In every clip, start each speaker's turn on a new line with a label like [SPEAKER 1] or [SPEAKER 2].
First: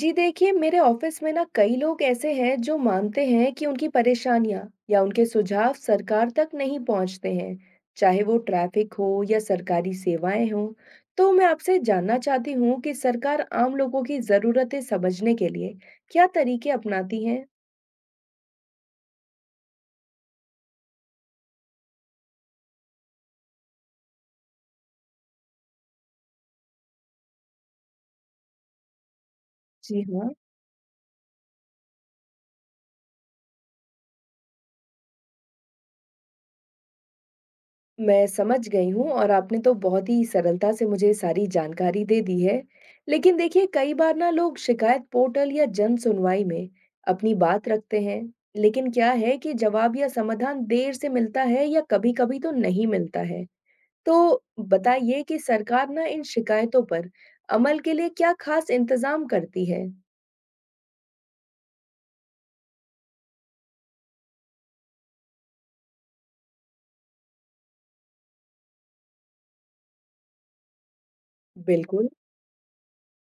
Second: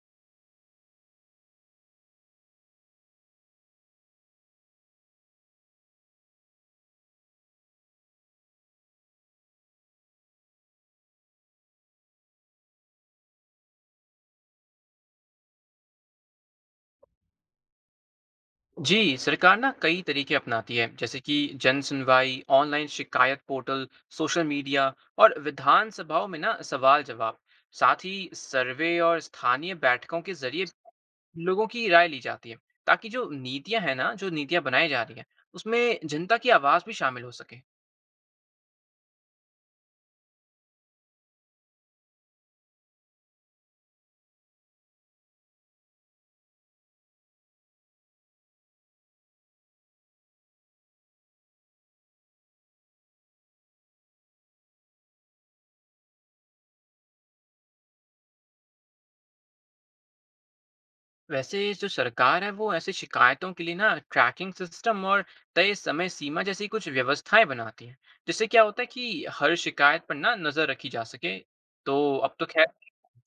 [SPEAKER 1] जी देखिए, मेरे ऑफिस में ना कई लोग ऐसे हैं जो मानते हैं कि उनकी परेशानियां या उनके सुझाव सरकार तक नहीं पहुंचते हैं, चाहे वो ट्रैफिक हो या सरकारी सेवाएं हों। तो मैं आपसे जानना चाहती हूँ कि सरकार आम लोगों की जरूरतें समझने के लिए क्या तरीके अपनाती है?
[SPEAKER 2] जी, सरकार ना कई तरीके अपनाती है, जैसे कि जन सुनवाई, ऑनलाइन शिकायत पोर्टल, सोशल मीडिया और विधान सभाओं में ना सवाल-जवाब। साथ ही सर्वे और स्थानीय
[SPEAKER 1] जी,
[SPEAKER 2] बैठकों के जरिए लोगों की राय ली जाती है, ताकि जो नीतियाँ हैं ना, जो नीतियाँ बनाई जा रही हैं, उसमें जनता की आवाज़ भी शामिल हो सके।
[SPEAKER 1] मैं समझ गई हूँ और आपने तो बहुत ही सरलता से मुझे सारी जानकारी दे दी है। लेकिन देखिए कई बार ना लोग शिकायत पोर्टल या जन सुनवाई में अपनी बात रखते हैं। लेकिन क्या है कि जवाब या समाधान देर से मिलता है या कभी-कभी तो नहीं मिलता है। तो बताइए कि सरकार ना इन शिकायतों पर अमल के लिए क्या खास इंतजाम करती है?
[SPEAKER 2] वैसे जो सरकार है वो ऐसी शिकायतों के लिए ना ट्रैकिंग सिस्टम और तय समय सीमा जैसी कुछ व्यवस्थाएं बनाती है, जिससे क्या होता है कि हर शिकायत पर ना नजर रखी जा सके। तो
[SPEAKER 1] बिल्कुल।
[SPEAKER 2] अब तो खैर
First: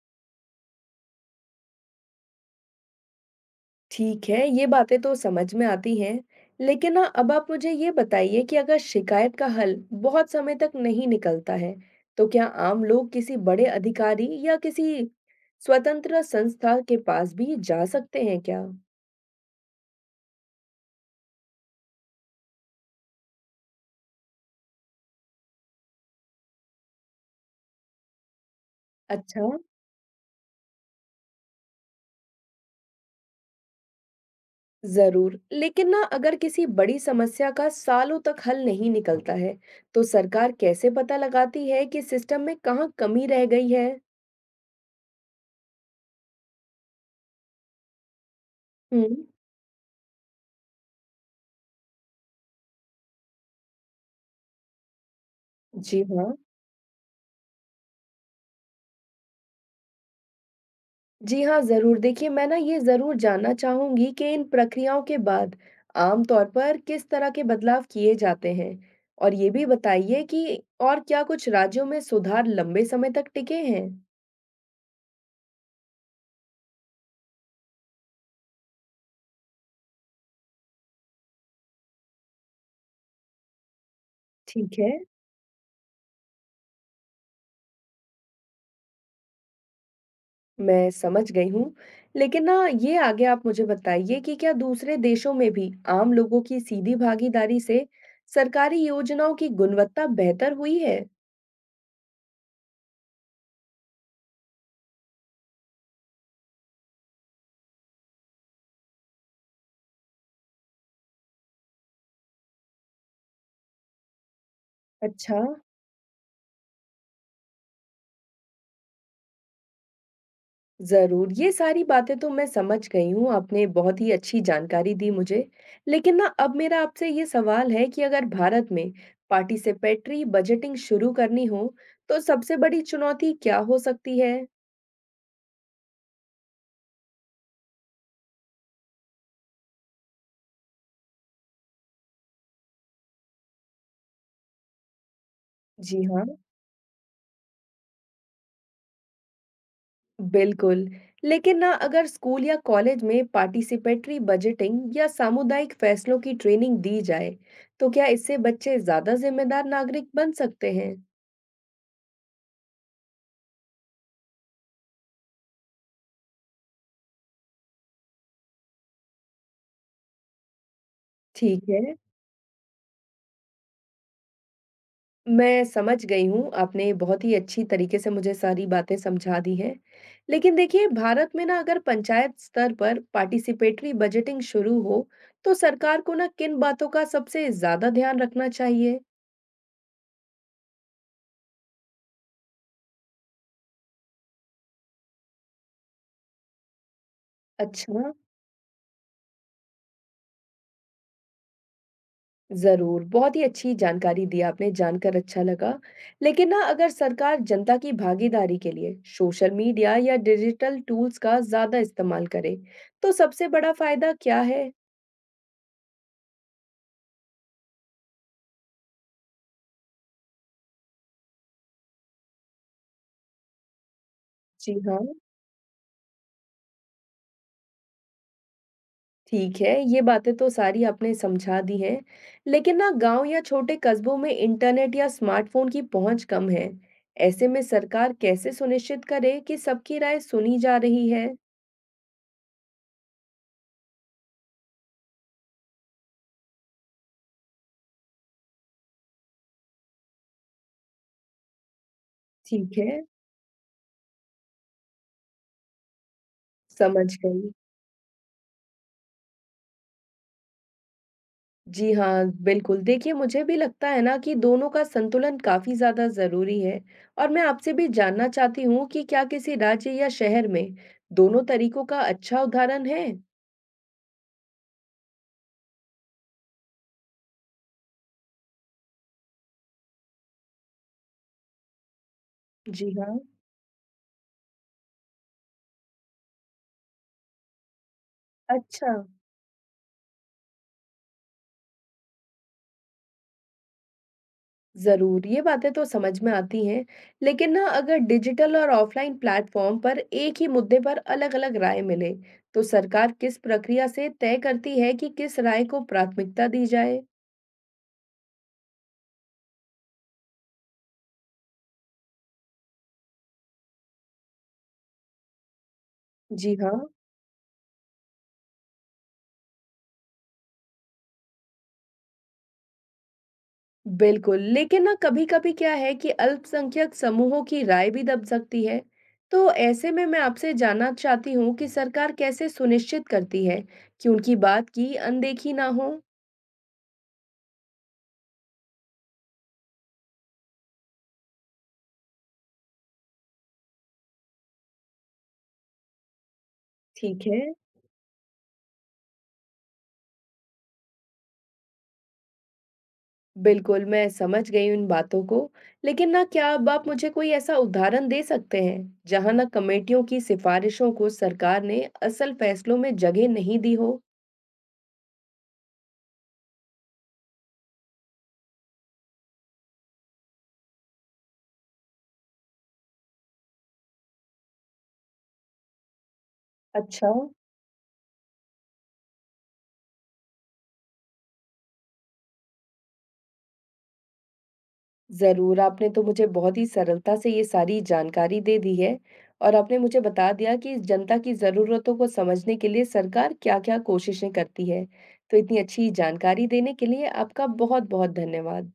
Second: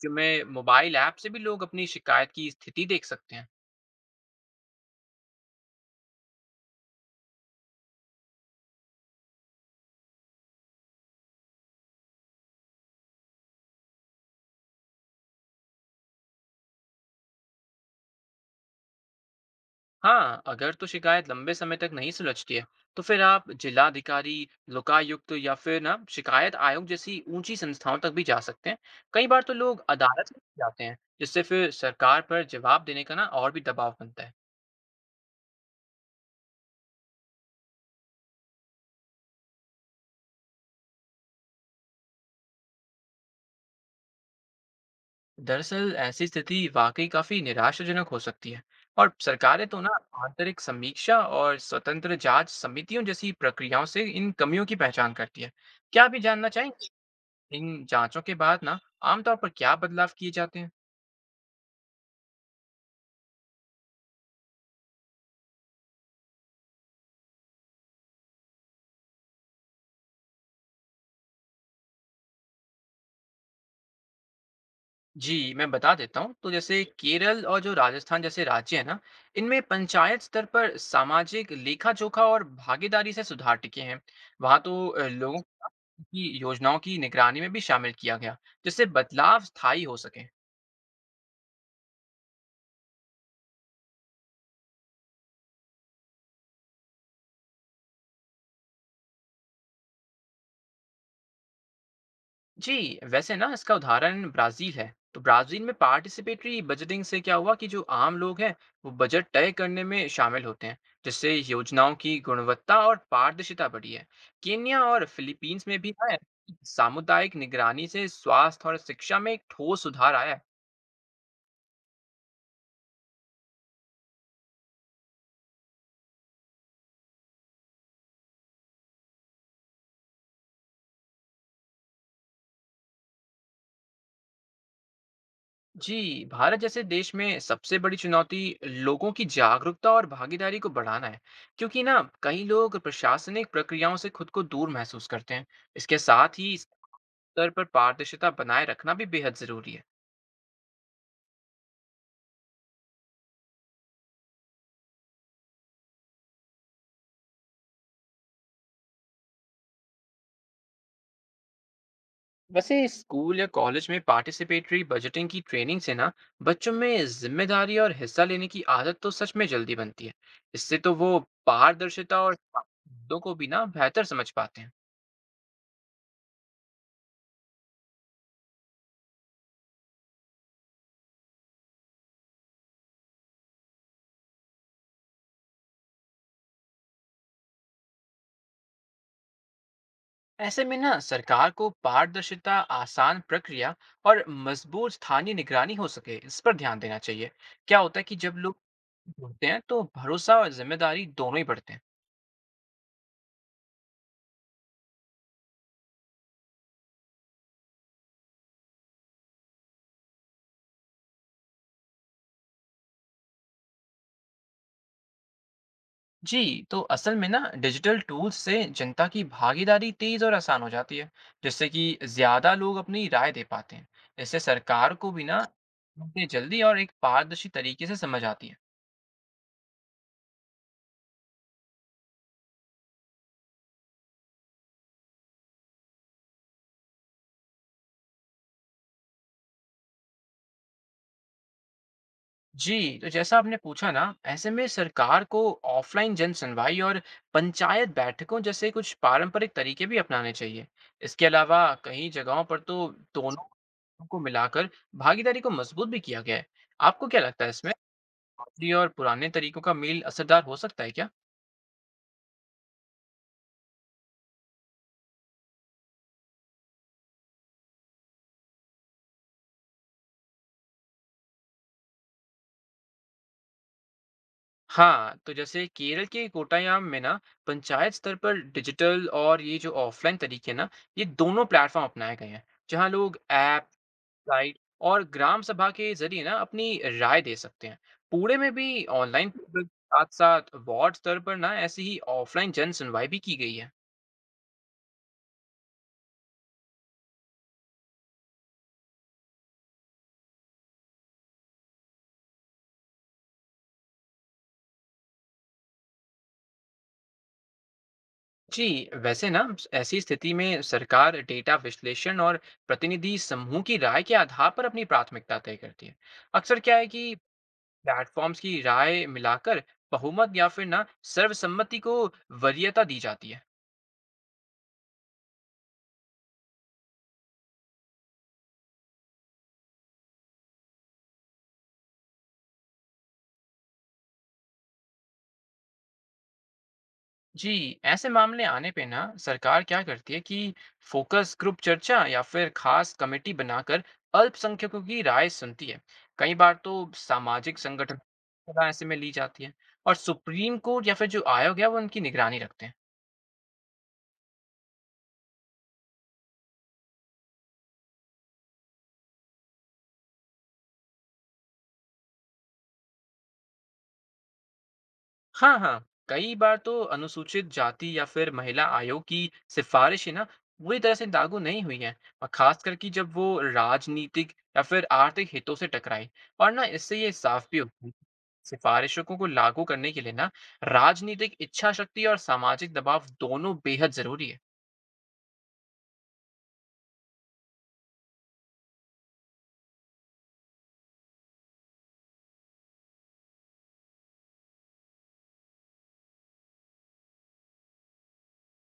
[SPEAKER 2] जो में मोबाइल ऐप से भी लोग अपनी शिकायत की स्थिति देख सकते हैं।
[SPEAKER 1] ठीक है, ये बातें तो समझ में आती हैं। लेकिन ना अब आप मुझे ये बताइए कि अगर शिकायत का हल बहुत समय तक नहीं निकलता है, तो क्या आम लोग किसी बड़े अधिकारी या किसी स्वतंत्र संस्था के पास भी जा सकते हैं क्या?
[SPEAKER 2] हाँ, अगर तो शिकायत लंबे समय तक नहीं सुलझती है, तो फिर आप जिलाधिकारी, लोकायुक्त या फिर ना शिकायत आयोग जैसी ऊंची संस्थाओं तक भी जा सकते हैं। कई
[SPEAKER 1] अच्छा,
[SPEAKER 2] बार तो लोग अदालत में भी जाते हैं, जिससे फिर सरकार पर जवाब देने का ना और भी दबाव बनता है।
[SPEAKER 1] ज़रूर। लेकिन ना अगर किसी बड़ी समस्या का सालों तक हल नहीं निकलता है, तो सरकार कैसे पता लगाती है कि सिस्टम में कहाँ कमी रह गई है?
[SPEAKER 2] दरअसल ऐसी स्थिति वाकई काफी निराशाजनक हो सकती है,
[SPEAKER 1] हुँ,
[SPEAKER 2] और सरकारें तो ना आंतरिक समीक्षा और स्वतंत्र जांच समितियों जैसी प्रक्रियाओं से इन कमियों की पहचान करती है।
[SPEAKER 1] जी
[SPEAKER 2] क्या आप ये
[SPEAKER 1] हाँ।
[SPEAKER 2] जानना चाहेंगे इन जांचों के बाद ना आमतौर पर क्या बदलाव किए जाते हैं?
[SPEAKER 1] जी हाँ, ज़रूर। देखिए, मैं ना ये ज़रूर जानना चाहूँगी कि इन प्रक्रियाओं के बाद आम तौर पर किस तरह के बदलाव किए जाते हैं? और ये भी बताइए कि और क्या कुछ राज्यों में सुधार लंबे समय तक टिके हैं?
[SPEAKER 2] जी, मैं बता देता हूँ। तो जैसे केरल और जो राजस्थान जैसे राज्य हैं ना, इनमें पंचायत स्तर पर सामाजिक लेखा-जोखा और भागीदारी से सुधार टिके हैं। वहाँ
[SPEAKER 1] ठीक
[SPEAKER 2] तो
[SPEAKER 1] है,
[SPEAKER 2] लोगों की योजनाओं की निगरानी में भी शामिल किया गया, जिससे बदलाव स्थायी हो सके।
[SPEAKER 1] मैं समझ गई हूँ। लेकिन ना ये आगे आप मुझे बताइए कि क्या दूसरे देशों में भी आम लोगों की सीधी भागीदारी से सरकारी योजनाओं की गुणवत्ता बेहतर हुई है?
[SPEAKER 2] जी, वैसे ना इसका उदाहरण ब्राज़ील है। तो ब्राज़ील में पार्टिसिपेटरी बजटिंग से क्या हुआ कि जो आम लोग हैं, वो बजट तय करने में शामिल होते हैं, जिससे योजनाओं की गुणवत्ता और पारदर्शिता बढ़ी है। केन्या और
[SPEAKER 1] अच्छा।
[SPEAKER 2] फिलीपींस में भी ना है, सामुदायिक निगरानी से स्वास्थ्य और शिक्षा में एक ठोस सुधार आया है।
[SPEAKER 1] जरूर, ये सारी बातें तो मैं समझ गई हूँ। आपने बहुत ही अच्छी जानकारी दी मुझे। लेकिन ना अब मेरा आपसे ये सवाल है कि अगर भारत में पार्टिसिपेटरी बजटिंग शुरू करनी हो तो सबसे बड़ी चुनौती क्या हो सकती है?
[SPEAKER 2] जी, भारत जैसे देश में सबसे बड़ी चुनौती लोगों की जागरूकता और भागीदारी को बढ़ाना है, क्योंकि ना कई लोग प्रशासनिक प्रक्रियाओं से खुद को दूर महसूस करते हैं। इसके
[SPEAKER 1] जी हाँ।
[SPEAKER 2] साथ ही स्तर पर पारदर्शिता बनाए रखना भी बेहद जरूरी है।
[SPEAKER 1] बिल्कुल। लेकिन ना अगर स्कूल या कॉलेज में पार्टिसिपेटरी बजटिंग या सामुदायिक फैसलों की ट्रेनिंग दी जाए तो क्या इससे बच्चे ज्यादा जिम्मेदार नागरिक बन सकते हैं?
[SPEAKER 2] वैसे स्कूल या कॉलेज में पार्टिसिपेटरी बजटिंग की ट्रेनिंग से ना बच्चों में जिम्मेदारी और हिस्सा लेने की आदत तो सच में जल्दी बनती है। इससे तो वो
[SPEAKER 1] ठीक है।
[SPEAKER 2] पारदर्शिता और मुद्दों को भी ना बेहतर समझ पाते हैं।
[SPEAKER 1] मैं समझ गई हूँ, आपने बहुत ही अच्छी तरीके से मुझे सारी बातें समझा दी हैं। लेकिन देखिए, भारत में ना अगर पंचायत स्तर पर पार्टिसिपेटरी बजटिंग शुरू हो, तो सरकार को ना किन बातों का सबसे ज़्यादा ध्यान रखना चाहिए?
[SPEAKER 2] ऐसे में ना सरकार को पारदर्शिता, आसान प्रक्रिया और मजबूत स्थानीय निगरानी हो सके, इस पर ध्यान देना चाहिए। क्या होता है
[SPEAKER 1] अच्छा,
[SPEAKER 2] कि जब लोग जुड़ते हैं तो भरोसा और जिम्मेदारी दोनों ही बढ़ते हैं।
[SPEAKER 1] ज़रूर। बहुत ही अच्छी जानकारी दी आपने, जानकर अच्छा लगा। लेकिन ना अगर सरकार जनता की भागीदारी के लिए सोशल मीडिया या डिजिटल टूल्स का ज़्यादा इस्तेमाल करे, तो सबसे बड़ा फ़ायदा क्या है?
[SPEAKER 2] जी, तो असल में ना डिजिटल टूल्स से जनता की भागीदारी तेज और आसान हो जाती है, जिससे कि ज़्यादा लोग अपनी राय दे पाते हैं। इससे
[SPEAKER 1] जी
[SPEAKER 2] सरकार
[SPEAKER 1] हाँ।
[SPEAKER 2] को भी ना मुद्दे जल्दी और एक पारदर्शी तरीके से समझ आती है।
[SPEAKER 1] ठीक है, ये बातें तो सारी आपने समझा दी हैं, लेकिन ना गांव या छोटे कस्बों में इंटरनेट या स्मार्टफोन की पहुंच कम है। ऐसे में सरकार कैसे सुनिश्चित करे कि सबकी राय सुनी जा रही है?
[SPEAKER 2] जी, तो जैसा आपने पूछा ना, ऐसे में सरकार को ऑफलाइन जन सुनवाई और पंचायत बैठकों जैसे कुछ पारंपरिक तरीके भी अपनाने चाहिए। इसके अलावा कई जगहों पर
[SPEAKER 1] ठीक
[SPEAKER 2] तो
[SPEAKER 1] है,
[SPEAKER 2] दोनों को मिलाकर भागीदारी को मजबूत भी किया गया है। आपको
[SPEAKER 1] समझ
[SPEAKER 2] क्या लगता है
[SPEAKER 1] गई।
[SPEAKER 2] इसमें? जी और पुराने तरीकों का मेल असरदार हो सकता है क्या?
[SPEAKER 1] जी हाँ, बिल्कुल। देखिए, मुझे भी लगता है ना कि दोनों का संतुलन काफी ज्यादा जरूरी है। और मैं आपसे भी जानना चाहती हूँ कि क्या किसी राज्य या शहर में दोनों तरीकों का अच्छा उदाहरण है?
[SPEAKER 2] हाँ, तो जैसे केरल के कोटायाम में ना पंचायत स्तर पर डिजिटल और ये जो ऑफलाइन तरीके ना, ये दोनों प्लेटफॉर्म अपनाए गए हैं, जहाँ
[SPEAKER 1] जी
[SPEAKER 2] लोग
[SPEAKER 1] हाँ,
[SPEAKER 2] ऐप, गाइड और ग्राम सभा के जरिए ना अपनी राय दे सकते हैं। पुणे में भी
[SPEAKER 1] अच्छा।
[SPEAKER 2] ऑनलाइन पोर्टल के साथ साथ वार्ड स्तर पर ना ऐसी ही ऑफलाइन जन सुनवाई भी की गई है।
[SPEAKER 1] ज़रूर, ये बातें तो समझ में आती हैं, लेकिन ना अगर डिजिटल और ऑफ़लाइन प्लेटफ़ॉर्म पर एक ही मुद्दे पर अलग-अलग राय मिले, तो सरकार किस प्रक्रिया से तय करती है कि किस राय को प्राथमिकता दी जाए?
[SPEAKER 2] जी, वैसे ना ऐसी स्थिति में सरकार डेटा विश्लेषण और प्रतिनिधि समूह की राय के आधार पर अपनी प्राथमिकता तय करती है।
[SPEAKER 1] जी
[SPEAKER 2] अक्सर
[SPEAKER 1] हाँ,
[SPEAKER 2] क्या है कि प्लेटफॉर्म्स की राय मिलाकर बहुमत या फिर ना सर्वसम्मति को वरीयता दी जाती है।
[SPEAKER 1] बिल्कुल, लेकिन ना कभी-कभी क्या है कि अल्पसंख्यक समूहों की राय भी दब सकती है, तो ऐसे में मैं आपसे जानना चाहती हूँ कि सरकार कैसे सुनिश्चित करती है कि उनकी बात की अनदेखी ना हो?
[SPEAKER 2] जी, ऐसे मामले आने पे ना सरकार क्या करती है कि फोकस ग्रुप चर्चा या फिर खास कमेटी बनाकर अल्पसंख्यकों की राय सुनती है। कई बार तो
[SPEAKER 1] ठीक है।
[SPEAKER 2] सामाजिक संगठन सलाह ऐसे में ली जाती है और सुप्रीम कोर्ट या फिर जो आयोग है वो उनकी निगरानी रखते हैं।
[SPEAKER 1] बिल्कुल, मैं समझ गई उन बातों को, लेकिन ना क्या अब आप मुझे कोई ऐसा उदाहरण दे सकते हैं, जहाँ ना कमेटियों की सिफारिशों को सरकार ने असल फैसलों में जगह नहीं दी हो?
[SPEAKER 2] हाँ, हाँ। कई बार तो अनुसूचित जाति या फिर महिला आयोग की सिफ़ारिशें ना पूरी तरह से लागू नहीं हुई हैं, और ख़ासकर कि जब वो राजनीतिक या फिर आर्थिक हितों से टकराएँ, और ना इससे
[SPEAKER 1] अच्छा,
[SPEAKER 2] ये साफ़ भी होती है। सिफ़ारिशों को लागू करने के लिए ना राजनीतिक इच्छाशक्ति और सामाजिक दबाव दोनों बेहद ज़रूरी है।
[SPEAKER 1] ज़रूर, आपने तो मुझे बहुत ही सरलता से ये सारी जानकारी दे दी है और आपने मुझे बता दिया कि जनता की ज़रूरतों को समझने के लिए सरकार क्या-क्या कोशिशें करती है। तो इतनी अच्छी जानकारी देने के लिए आपका बहुत-बहुत धन्यवाद।